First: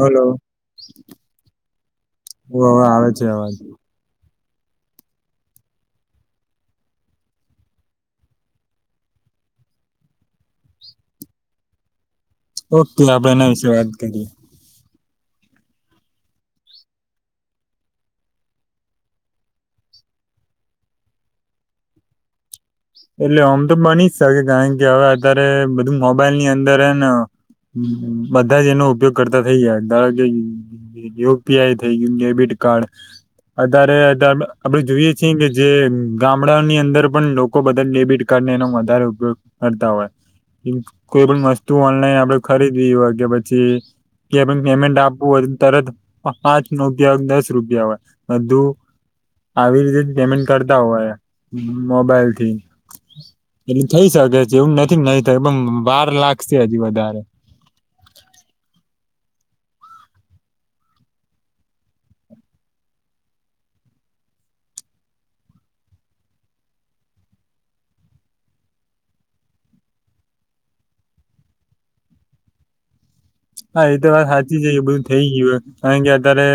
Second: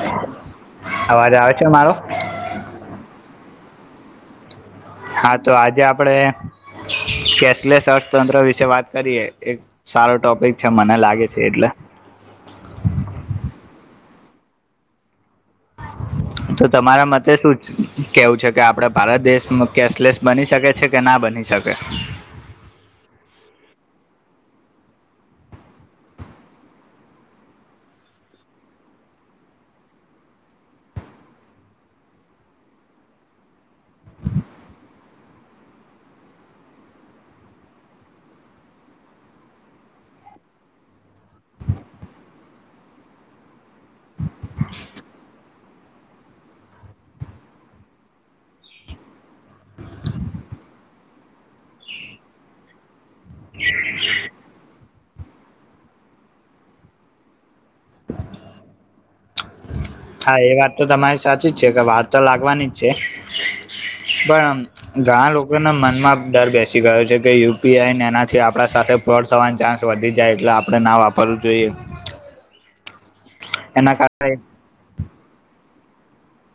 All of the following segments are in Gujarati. હલો અવાજ આવે છે મારો? ઓ હવે આવે છે અવાજ હા તો આજે આપડે કેશલેસ અર્થતંત્ર વિશે વાત કરીએ એક સારો ટોપિક છે મને લાગે છે એટલે ઓકે આપણે એના વિશે વાત કરીએ તો તમારા મતે શું કેવું છે કે આપડે ભારત દેશમાં કેશલેસ બની શકે છે કે ના બની શકે બે એટલે આમ તો બની શકે કારણ કે હવે અત્યારે બધું મોબાઈલ ની અંદરને બધા જ એનો ઉપયોગ કરતા થઇ જાય દાળ ક યુપીઆઈ થઈ ગયું ડેબિટ કાર્ડ અત્યારે અત્યારે આપડે જોઈએ છીએ કે જે ગામડાની અંદર પણ લોકો લોકો બલ ડેબિટ કાર્ડને એનો વધારે ઉપયોગ કરતા હોય કોઈ પણ વસ્તુ ઓનલાઈન આપડે ખરીદી હોય કે પછી. કે પેમેન્ટ આપવું હોય તરત પાંચ નો ઉપયોગ દસ રૂપિયા હોય બધુ આવી રીતે જ પેમેન્ટ કરતા હોય મોબાઈલ એટલે થઈ શકે છે એવું નથી નહી થમ બાર લાખ છે હજી વધારે હા એ વાત તો તમારી સાચી જ છે કે વાત તો લાગવાની જ છે પણ ઘણા લોકોના મનમાં ડર બેસી ગયો છે કે યુપીઆઈને એનાથી આપણા સાથે ફોડ થવાની ચાન્સ વધી જાય એટલે આપણે ના વાપરવું જોઈએ હા એના એ તો વાત કારણે સાચી જઈ બધું થઈ ગયું કારણ કે અત્યારે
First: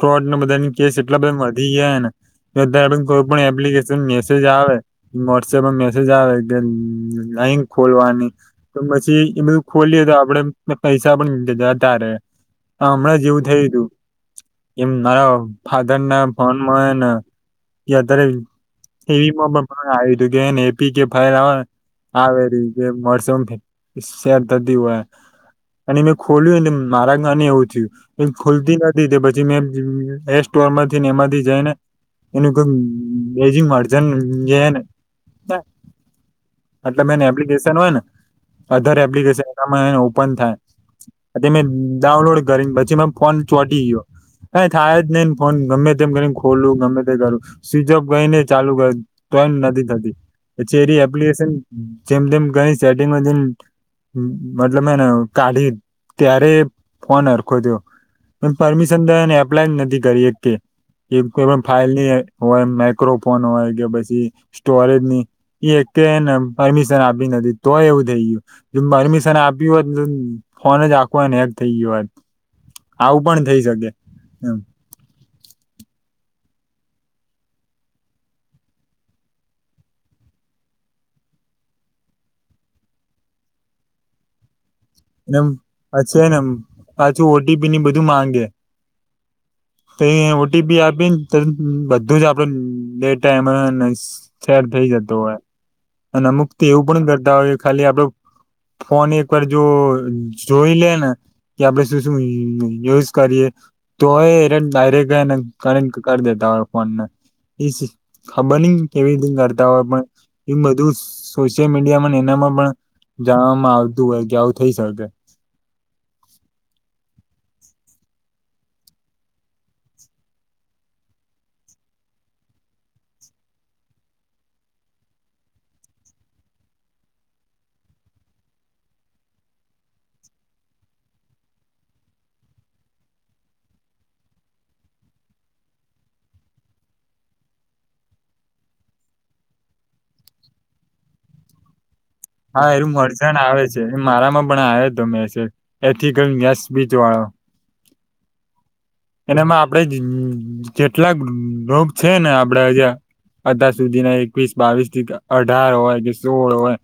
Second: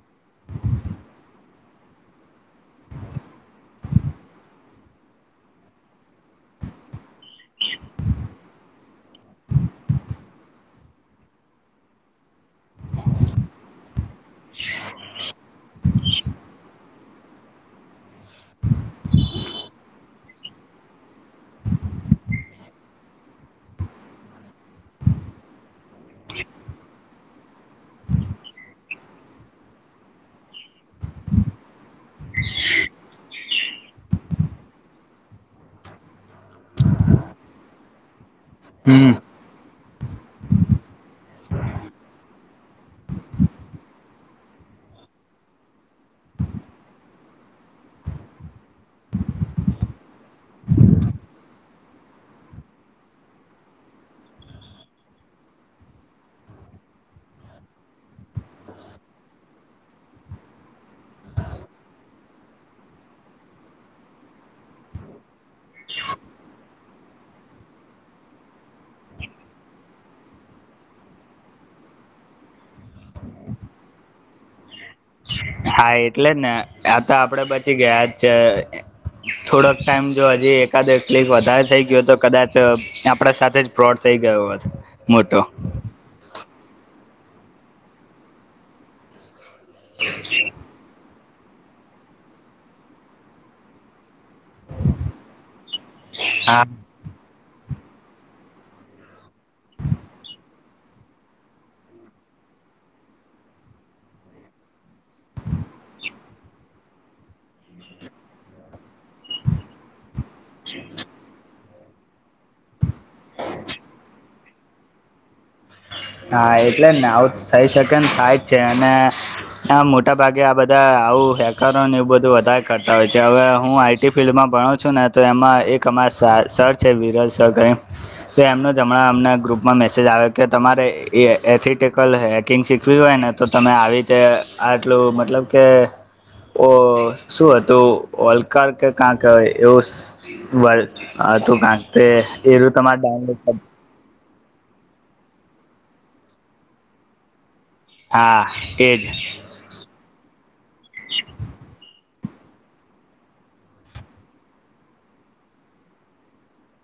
ફ્રોડ ન બધા કેસ એટલા બધા વધી ગયાને બધાડ કોઈ પણ એપ્લિકેશન મેસેજ આવે વોટ્સએપમાં મેસેજ આવે કે લઈ ખોલવાની. પછી એ બધું ખોલીએ તો આપડે પૈસા પણ જતા ર હા હમણાં જ જેવું થયું હતું એમ મારા ફાધર ના ભનમાંને કે અત્યારે એવી પણ આવ્યુંું કે એપી કે ફાયર આવે ર જે મોસમ શેર થતી હોય અને મેં ખોલ્યું ને મારા ગને એવું થયું. એ ખુલતી નથી તે પછી મે એ સ્ટોર માંથી ને એમાંથી જાય ને. એજિંગ. જે એટલે બે એપ્લિકેશન હોય ને. અધારે હમ એપ્લિકેશન એનામાં ઓપન થાય. મેં ડાઉનલોડ કરીને પછી મે ફોન ચોટી ગયો. ક થાય જ નઈને ફોન ગમે તેમ કરીને ખોલું ગમે તે કરું. સિજપ ગઈને ચાલુ ગયો તોયને નથી થતી. પછ એ એપ્લિકેશન જેમ જેમ ગણી સેટિંગ મતલબ હને. કાઢી ત્યારે ફોન હરખો દ્યો. પણ પરમિશન દ એપ્લાય નથી કરી એક કે. એ કો ફાઇલ ની હોય માઈક્રોફોન હોય કે પછી સ્ટોરેજની. એ એક કેને પરમિશન આપી નથી તોય એવું થઈ ગયું પરમિશન આપ્યું હોત. ફોન જ આખુ ને હેક થઈ ગયો હે આવું પણ થઇ શકે એમ. હા એટલે જ ને આ તો આપડે પછી ગયા જ છે. થોડોક ટાઈમ જો હજી એકાદ એકલીફ વધારે થઈ ગયો તો કદાચ. આપણે સાથે ફ્રોડ થઈ ગયો હતો. એમ પાછું એમ ઓટીપી ની બધું માંગે. તે ઓટીપી આપીને તે બધું જ આપડુ ડેટા એમાં. શેર થઈ જતો હોય. અને અમુક હા એવું પણ કરતા હોય ખાલી આપડો ફોન એક વાર જો. જોઈ લે ને કે આપડ શું શું યુઝ કરીએ. તોય એ ડાયરેક્ટને કર કરી દેતા હોય ફોન ને. ખબર ન કેવી રીત કરતા હોય પણ એ બધું સોશિયલ મીડિયા એનામાં પણ. જવામાં આવતું હોય કે આવું થઇ શકે. હા એટલે જ ને આવું સહી સેકન્ડ થાય જ છે અને. મોટા ભાગે આ બધા આવું હેકરોને એવું બધું વધારે કરતા હોય છે હવે હું આઈટી ફિલ્ડમાં ભણો. છું ને તો એમાં એક અમારા સર સર છે વિરલ સર એમ. એમનો જ હમણાં અમના ગ્રુપમાં મેસેજ આવ્યો કે તમારે. એ એથેટિકલ હેકિંગ શીખવી હોય ને તો તમે આવી રીતે આટલું મતલબ કે. ઓ શું હતું ઓલકાર કે કાં કેય એવું. વર્ષ તો કાંક એ હા રું એનું તમારે મરસાણ ડાઉનલોડ કર. આવે એ મારામાં પણ આયો તો મેસેજ એથીકલ નેસ બીચ વાળો. હા એજ. એમાં આપડે જેટલાક ગ્રુપ છે ને આપડેજ. અત્યાર સુધીના એકવીસ બાવીસ થી અઢાર હોય કે સોળ હોય.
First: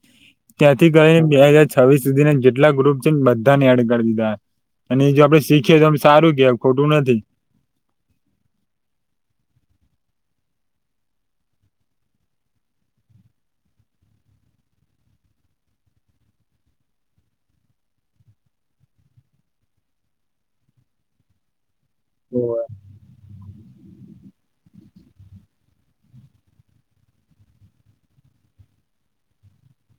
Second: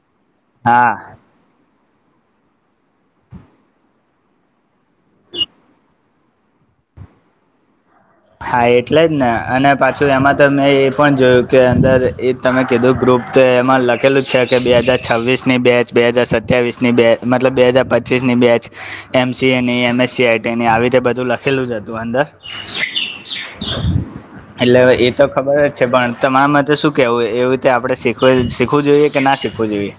હા ત્યાંથી કરીને બે હાજાર છવ્વીસ સુધીને જેટલા ગ્રુપ છે બધા ને એડ કરી દીધા. અને એ જો આપડ શીખીએ તો સારું કે ખોટું નથી. હા એટલે જ ને અને પાછું એમાં તો મેં એ પણ જોયું કે અંદર તમે કીધું ગ્રુપ તો એમાં લખેલું છે કે બે હજાર છવ્વીસની બેચ બે હજાર સત્યાવીસની બેચ. મતલબ બે હજાર પચ્ચીસ ની બેચ એમસી એની એમએસ સઆઈટીની આવી રીતે બધું લખ. ખેલું જતું અંદર. હેલો એ તો ખબર જ છે પણ તમારા માટે શું કેવું એવી રીતે આપડે શીખ. કોઈ શીખવું જોઈએ કે ના શીખવું જોઈએ.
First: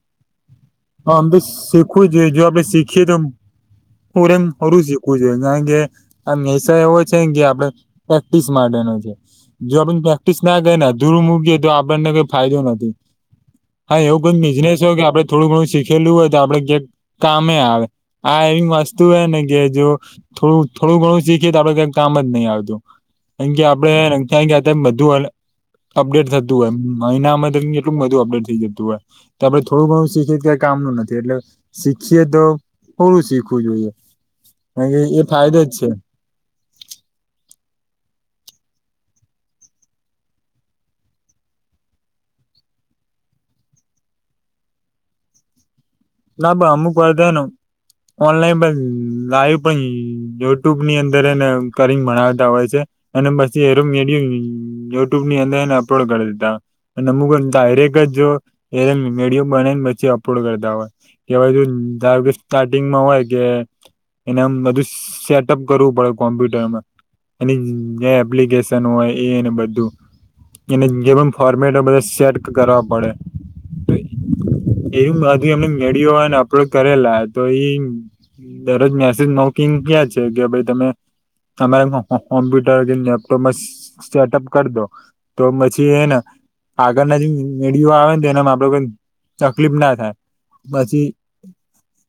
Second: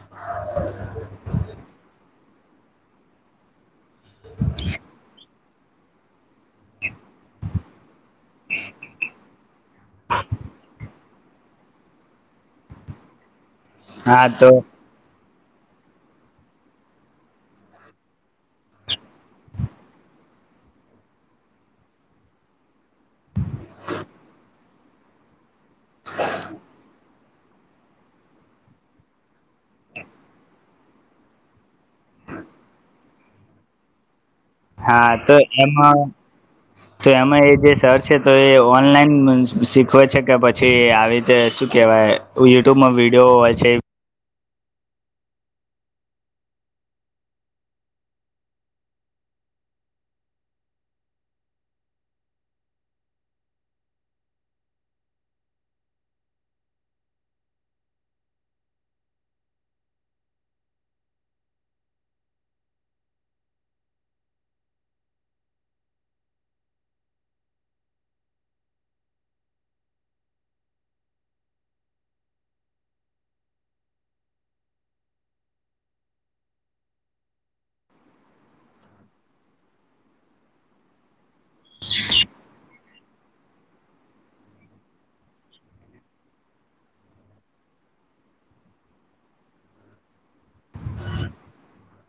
હ અમ તો શીખવું જોઈએ જો આપડે શીખીએ તો. પરે એમ હરું શીખવું જોઈએે. આ મિસ એવો છે કે આપડ પ્રેક્ટિસ માટેનો છે. જો આપને પ્રેક્ટિસ ના કરી અધુરું મૂકીએ તો આપણને કઈ ફાયદો નથી. હા એવું કોઈ બિઝનેસ હોય કે આપડે થોડું ઘણું. શીખેલું હોય તો આપડે ક કામે આવે આ એવી વસ્તુ હ ને કે જો. થોડું થોડું ઘણું શીખીએ તો આપડે કઈક કામ જ નહી આવતું. કા કે આપડે ક બધું અપડેટ થતું એમ. મહિનામાં એટલું બધું અપડેટ થઈ જતું હોય તો આપડે થોડું ઘણું શીખી. કામનું નથી એટલે શીખીએ તો થોડું શીખવું જોઈએ કારણ કે હા એ તો ફાયદો જ છે એમાં તો એમાં એ જે સર છે તો એ ઓનલાઈન શીખવે છે કે પછી આવી રીતે શું કેહેવાય યુટ્યુબમાં વિડીયો હોય છે ના પણ અમુક વાધય નો. ઓનલાઈન પણ લાઈવ પણ યુટ્યુબ ની અંદર એને કરીને ભણાવતા હોય છે. અને પછી એનુ વિડીયો યુટ્યુબ ની અંદર એને અપલોડ કરી દીધા. અને અમુક ડાયરેક જ જો એ વિડીયો બનાને પછી અપલોડ કરતા હોય. કેવાય ત સ્ટાર્ટિંગમાં હોય કે. એને આમ બધું સેટઅપ કરવું પડે કોમ્પ્યુટરમાં. એની જે એપ્લિકેશન હોય એને બધું એને જે પણ ફોર્મેટ બધા સેટ કરવા પડે એજુ એમને મેડિયોને અપલોડ કરેલા તો એ દરરોજ મેસેજ નોકિંગ કયા છે કે ભાઈ તમે તમા કોમપ્યુટર કે લેપટપમાં સ્ટાર્ટઅપ કર દો તો પછી એને આગળના જે મેડીઓ આવે ને એનામાં આપડ કોઈ તકલીફ ના થાય પછી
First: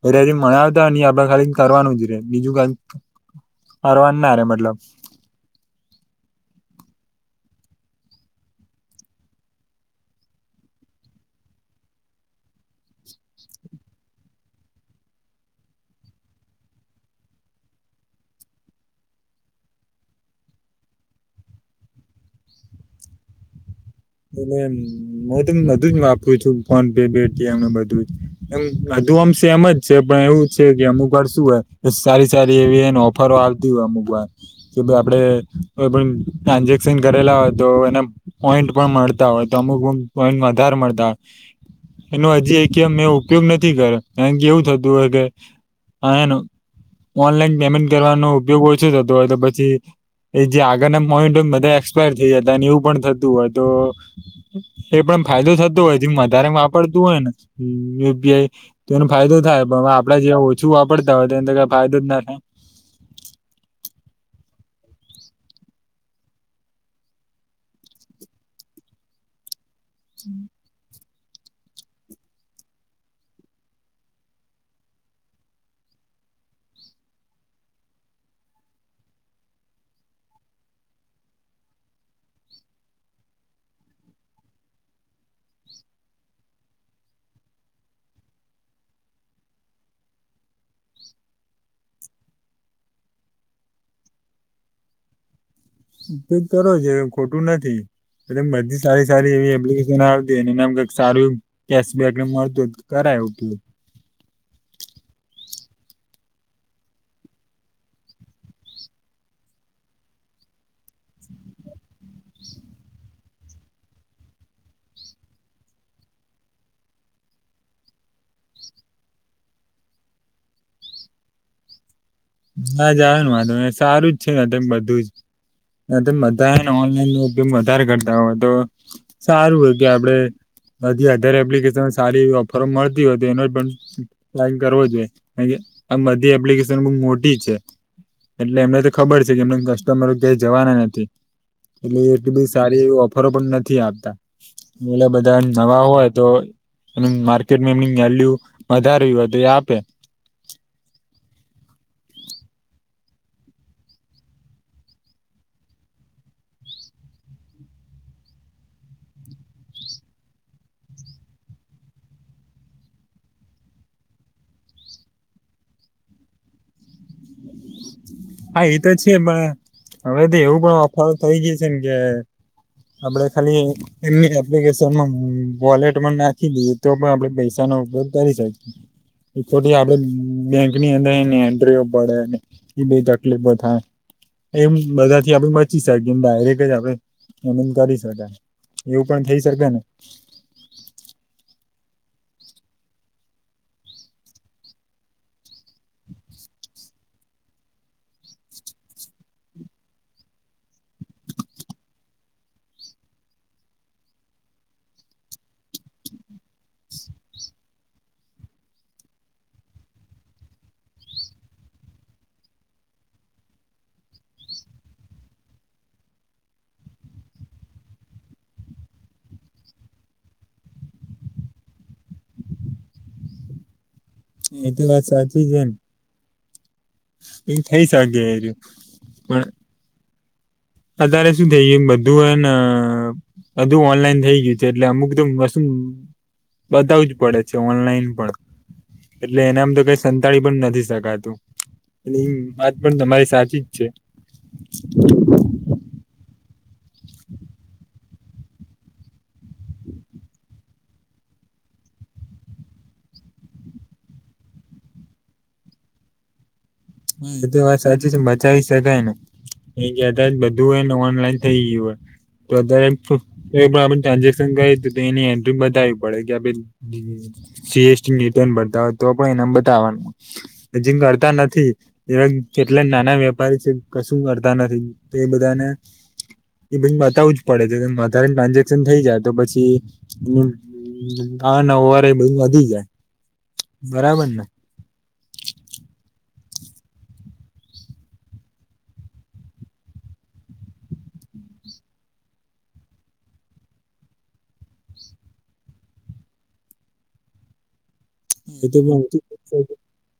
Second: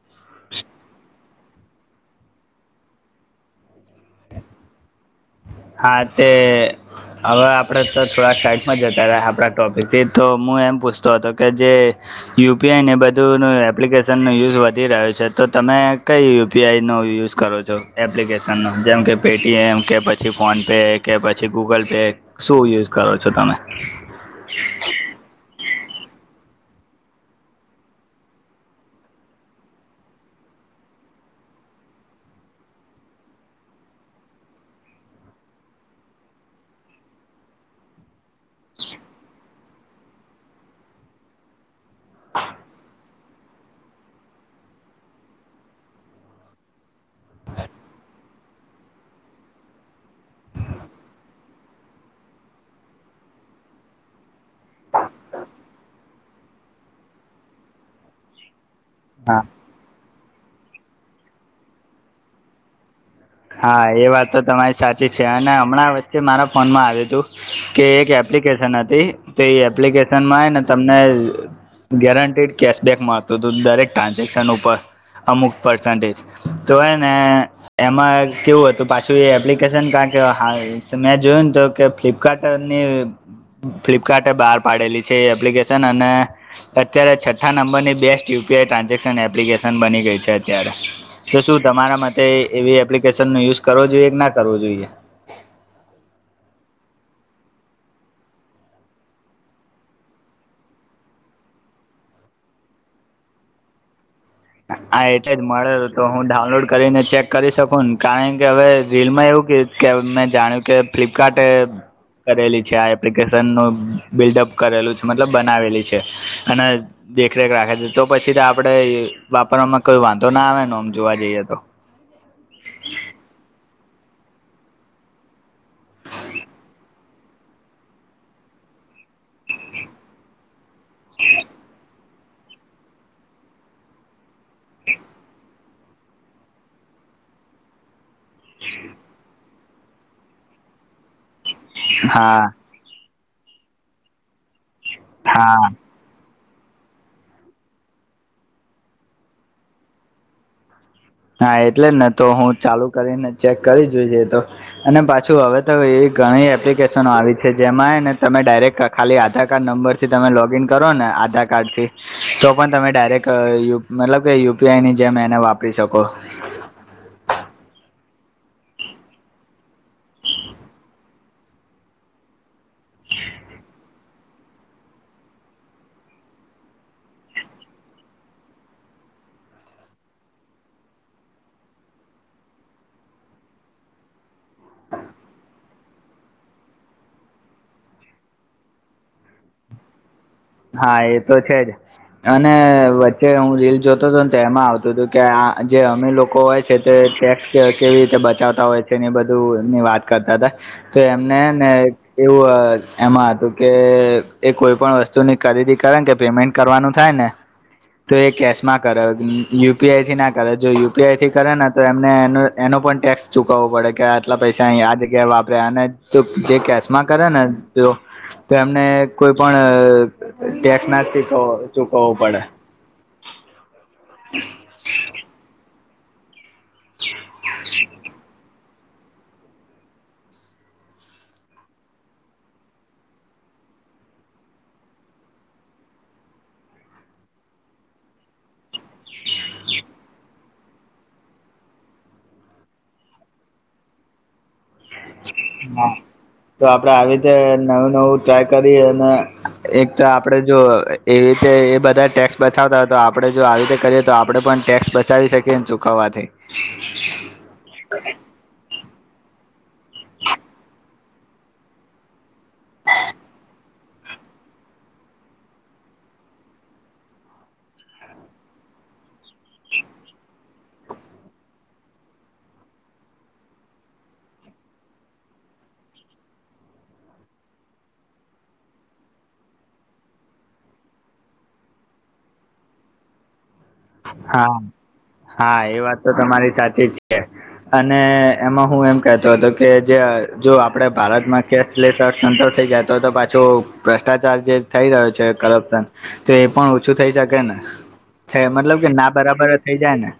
અ મળ આવતા આપડ ખાલી કરવાનું જ રે બીજું ક અવા ના રે મતલબ હા તે હવે આપડ તો થોડા સાઈટમાં જતા રહ્યા આપણા ટોપિકથી તો હું એમ પૂછતો હતો કે જે યુપીઆઈ ને બધું ન એપ્લિકેશન ન યુઝ વધી રહ્યો છે તો તમે કઈ યુપીઆઈ નો યુઝ કરો છો એપ્લિકેશન ન જેમ કે પેટીએમ કે પી પછી ફોન પે કે પછી ગૂગલ પે શું યુઝ કરો છો તમે એટલે હું તો બધું જ વાપરું છું ફોન પે પેટીએમને બધું જ એમ હધુ આમશેે એમ જ છે પણ એવું છે કે અમું કરશું હોય સારી સારી એવી એ ફરવા આવતી મોબલ કે ભાઈ આપડે કો પણ ટ્રાન્ઝેક્શન કરેલા હોય તો એના પોઈન્ટ પણ મળતા હોય તો અમુક વધારે મળતા હોય એનો હજી મેં ઉપયોગ નથી કર્યો કાર કે એવું થતું હો કે હા એનું ઓનલાઈન પેમેન્ટ કરવાનો ઉપયોગ ઓછો થતો હોય તો પછી એ જે આગળના પોઈન્ટય બધા એક્સપાયર થઈ જતા એવું પણ થતું હોય તો એ પણ ફાયદો થતો હોય વધારે વાપરતું હોય નેઆ તો એનો ફાયદો હા થાય પણ હવે આપડ જેવા ઓછું વાપરતા હોય તો એને કઈ ફાયદો જ ના થાય હા એ વાત તો તમારી સાચી છે અને હમણાં વચ્ચે મારા ફોનમાં આવ્યું તું કે એક એપ્લિકેશન હતી તો એ એપ્લિકેશન માંય ને તમને ગેરેંન્ટિડ કેશબેક માંતું હતું દરેક ટ્રાન્ઝેક્શન ઉપર અમુક પર્સન્ટેજ તો હ ને એમાં કેવું હતું પાછું એ એપ્લિકેશન કારણ કે મેં જોયું ને તો કે ફ્લિપકાર્ટની ફ્લિપકાર્ટ એ બહાર પાડેલી છે એ એપ્લિકેશન અને અત્યારે છઠ્ઠા નંબરની બેસ્ટ યુપીઆઈ ટ્રાન્ઝેક્શન એપ્લિકેશન બની ગઈ છે અત્યારે તો શું તમારા મતે એવી એપ્લિકેશન નો યુઝ કરવો જોઈએ કે ના કરવો જોઈએ ઉપયોગ કરો છે ખોટું નથી બધી સારી સારી એવી એપ્લિકેશન આવતી એનેમ કઈક સારું કેશબેક મળતો હો કરાય એવું કેું હા એટલે જ મળે તો હું ડાઉનલોડ કરીને ચેક કરી શકું ને કારણ કે હવે રીલ માં એવું ક કે મેં જાણ્યું કે ફ્લિપકાર્ટ એ કરેલી છે આ એપ્લિકેશન નું બિલ્ડઅપ કરેલું છે મતલબ બનાવેલી છે અને. દેખરેખ રાખે છે તો પછી તો આપડે વાપરમાં કોઈ વાંધો ના આવે ન આમ જોવા જઈએ તો. નાા જાણ વાંધ સારું જ છે ને બધું જ બધા ને ઓનલાઈન. વધારે કરતા હોય તો સારું હોય કે આપડે બધી અધર એપ્લિકેશન સારી ઓફર મળતી હોય તો એનો પણ પલાન કરવો જોઈએ કા આ બધી એપ્લિકેશન મો તે છે, એટલે એમને તો ખબર છે, કે એમ કસ્ટમરો ક્યા જવાના નથી એટલે એટલી બધી હા સારી એ ઓફરો પણ નથી આપતા. બોલે બધા હા નવા હોય તો. એ માર્કેટમાં એમની વલ્યુ વધારે તો એ આપે. હા એટલે જ ને તો હું ચાલુ કરીને ચેક કરી જોઈ છે તો. અને પાછું હવે તો એવી ઘણી એપ્લિકેશનો આવી છે જેમાંને તમે ડાયરેક્ટ. ખાલી આધાર કાર્ડ નંબર થી તમે લોગ ઇન કરો ને આધાર કાર્ડ થી. તો પણ તમે ડાયરેક્ટ મતલબ કે યુપીઆઈની જેમ એને વાપરી શકો હા એ તો છે, પણ હવે તો એવું પણ ઓફર થઈ ગઈ છે, જેમ કે આપડે ખાલી એમની એપ્લિકેશનમાં વોલેટમાં નાખી દઈએ તો પણ આપે પૈસાનો ઉપયોગ કરી શકી [unintelligible] આપડે બેંક ની અંદર એન્ટ્રીઓ પડે એ બે તકલી બ થાય એમ બધાથી આપડી બચી શકીએ એમ ડાયરેક્ટ જ આપડે એમ કરી શકાય એવું પણ થઇ શકે ને હા એ તો છે, જ અને વચ્ચે હું રીલ જોતો તો ન તો એમાં આવતું હતું કે આ જે અમે લોકો હોય છે. તે ટેક્સ કેવી રીતે બચાવતા હોય છે, એ બધું ની વાત કરતા હતા તો એમને ને એવું એમાં હતું કે એ કોઈ પણ વસ તુની ખરીદી કરેન કે પેમેન્ટ કરવાનું થાય ને તો એ કેશ માં કરે યુ પી આઈ થી ના કરે જો યુ પી આઈ થી કરે ને તો એમને એનું એનો પણ ટેક્સ ચુકવવો પડે કે આટલા પૈસા અહી આ જગ્યા વાપરે અને જો જે કેશમાં કરે ને તો એમને કોઈ પણ ટેક્સ ના તો ચુકવો ચુકવવું પડે એ તો વાત સાચી છે, ન એ થઈ શકે પણ અત્યારે શું થઈ ગયું બધું એને અધું ઓનલાઈન થઇ ગયું છે, એટલે અમુક તો બધાવુ જ પડે છે, ઓનલાઈન પણ એટલે એના આમ થયુ કે સંતાળી પણ નથી સકાતું વાત પણ તમારી સાચી જ છે. હા. તો આપડે આવી રીતે નવું નવું ટ્રાય કરી અને એક તો આપડે જો એવી રીતે એ બધા ટેક્સ બચાવતા હોય તો આપણે જો આવી રીતે કરીએ તો આપણે પણ ટેક્સ બચાવી શકીએ ને ચૂકવવાથી હ. એ તો વાત સાચી છે, બચાવી શકાય ને એ ગતા બધું હોય ને ઓનલાઈન થઈ ગયું હોય બધા એમ તો પણ આપણે ટ્રાન્ઝેક્શન કરી તો એની એન્ટ્રી બતાવી પડે કેે સીએસટી રિટર્ન ભરતા હોય તો પણ એના બતાવવાનું હજિંગ કરતા નથી એવા કેટલા નાના વેપારી છે, કશું કરતા નથી તો એ બધાને એ બ બતાવું જ પડે છે, વધારે ટ્રાન્ઝેક્શન થઈ જાય તો પછી હા ના ઓવારે બધુ વધી જાય બરાબર ને હા હા એ વાત તો તમારી સાચી જ છે. અને એમાં હું એમ કહેતો હતો કે જે જો આપડે ભારતમાં કેશલેસ અ ધંધો થઈ ગાય તો તો પાછો ભ્રષ્ટાચાર જે થઈ રહ્યો છે, કરપ્શન તો એ પણ ઓછું થઈ શકે ને છે, એ તો મતલબ કે ના બરાબર થઈ જાય ને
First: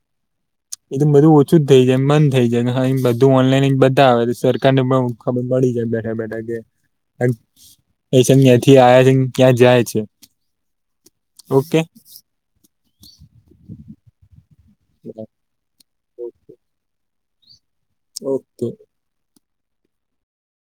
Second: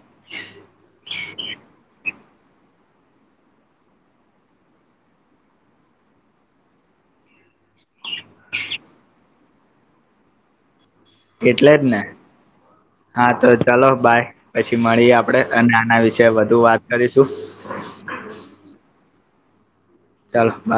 એ તો બધું ઓછું જ થઈ જાય મન થઈ જાય બધું ઓનલાઈન બધા આવે સરકાર ને બ ખબર પડી જાય બેઠા બેઠા કે એ છે, અયાંથી આયા છે, ક્યાં જાય છે. એટલે જ ઓકે ને હા તો ચાલો બાય પછી મળીએ આપડે. અને આના વિશે વધુ વાત કરીશું. ઓકે. ચાલ બા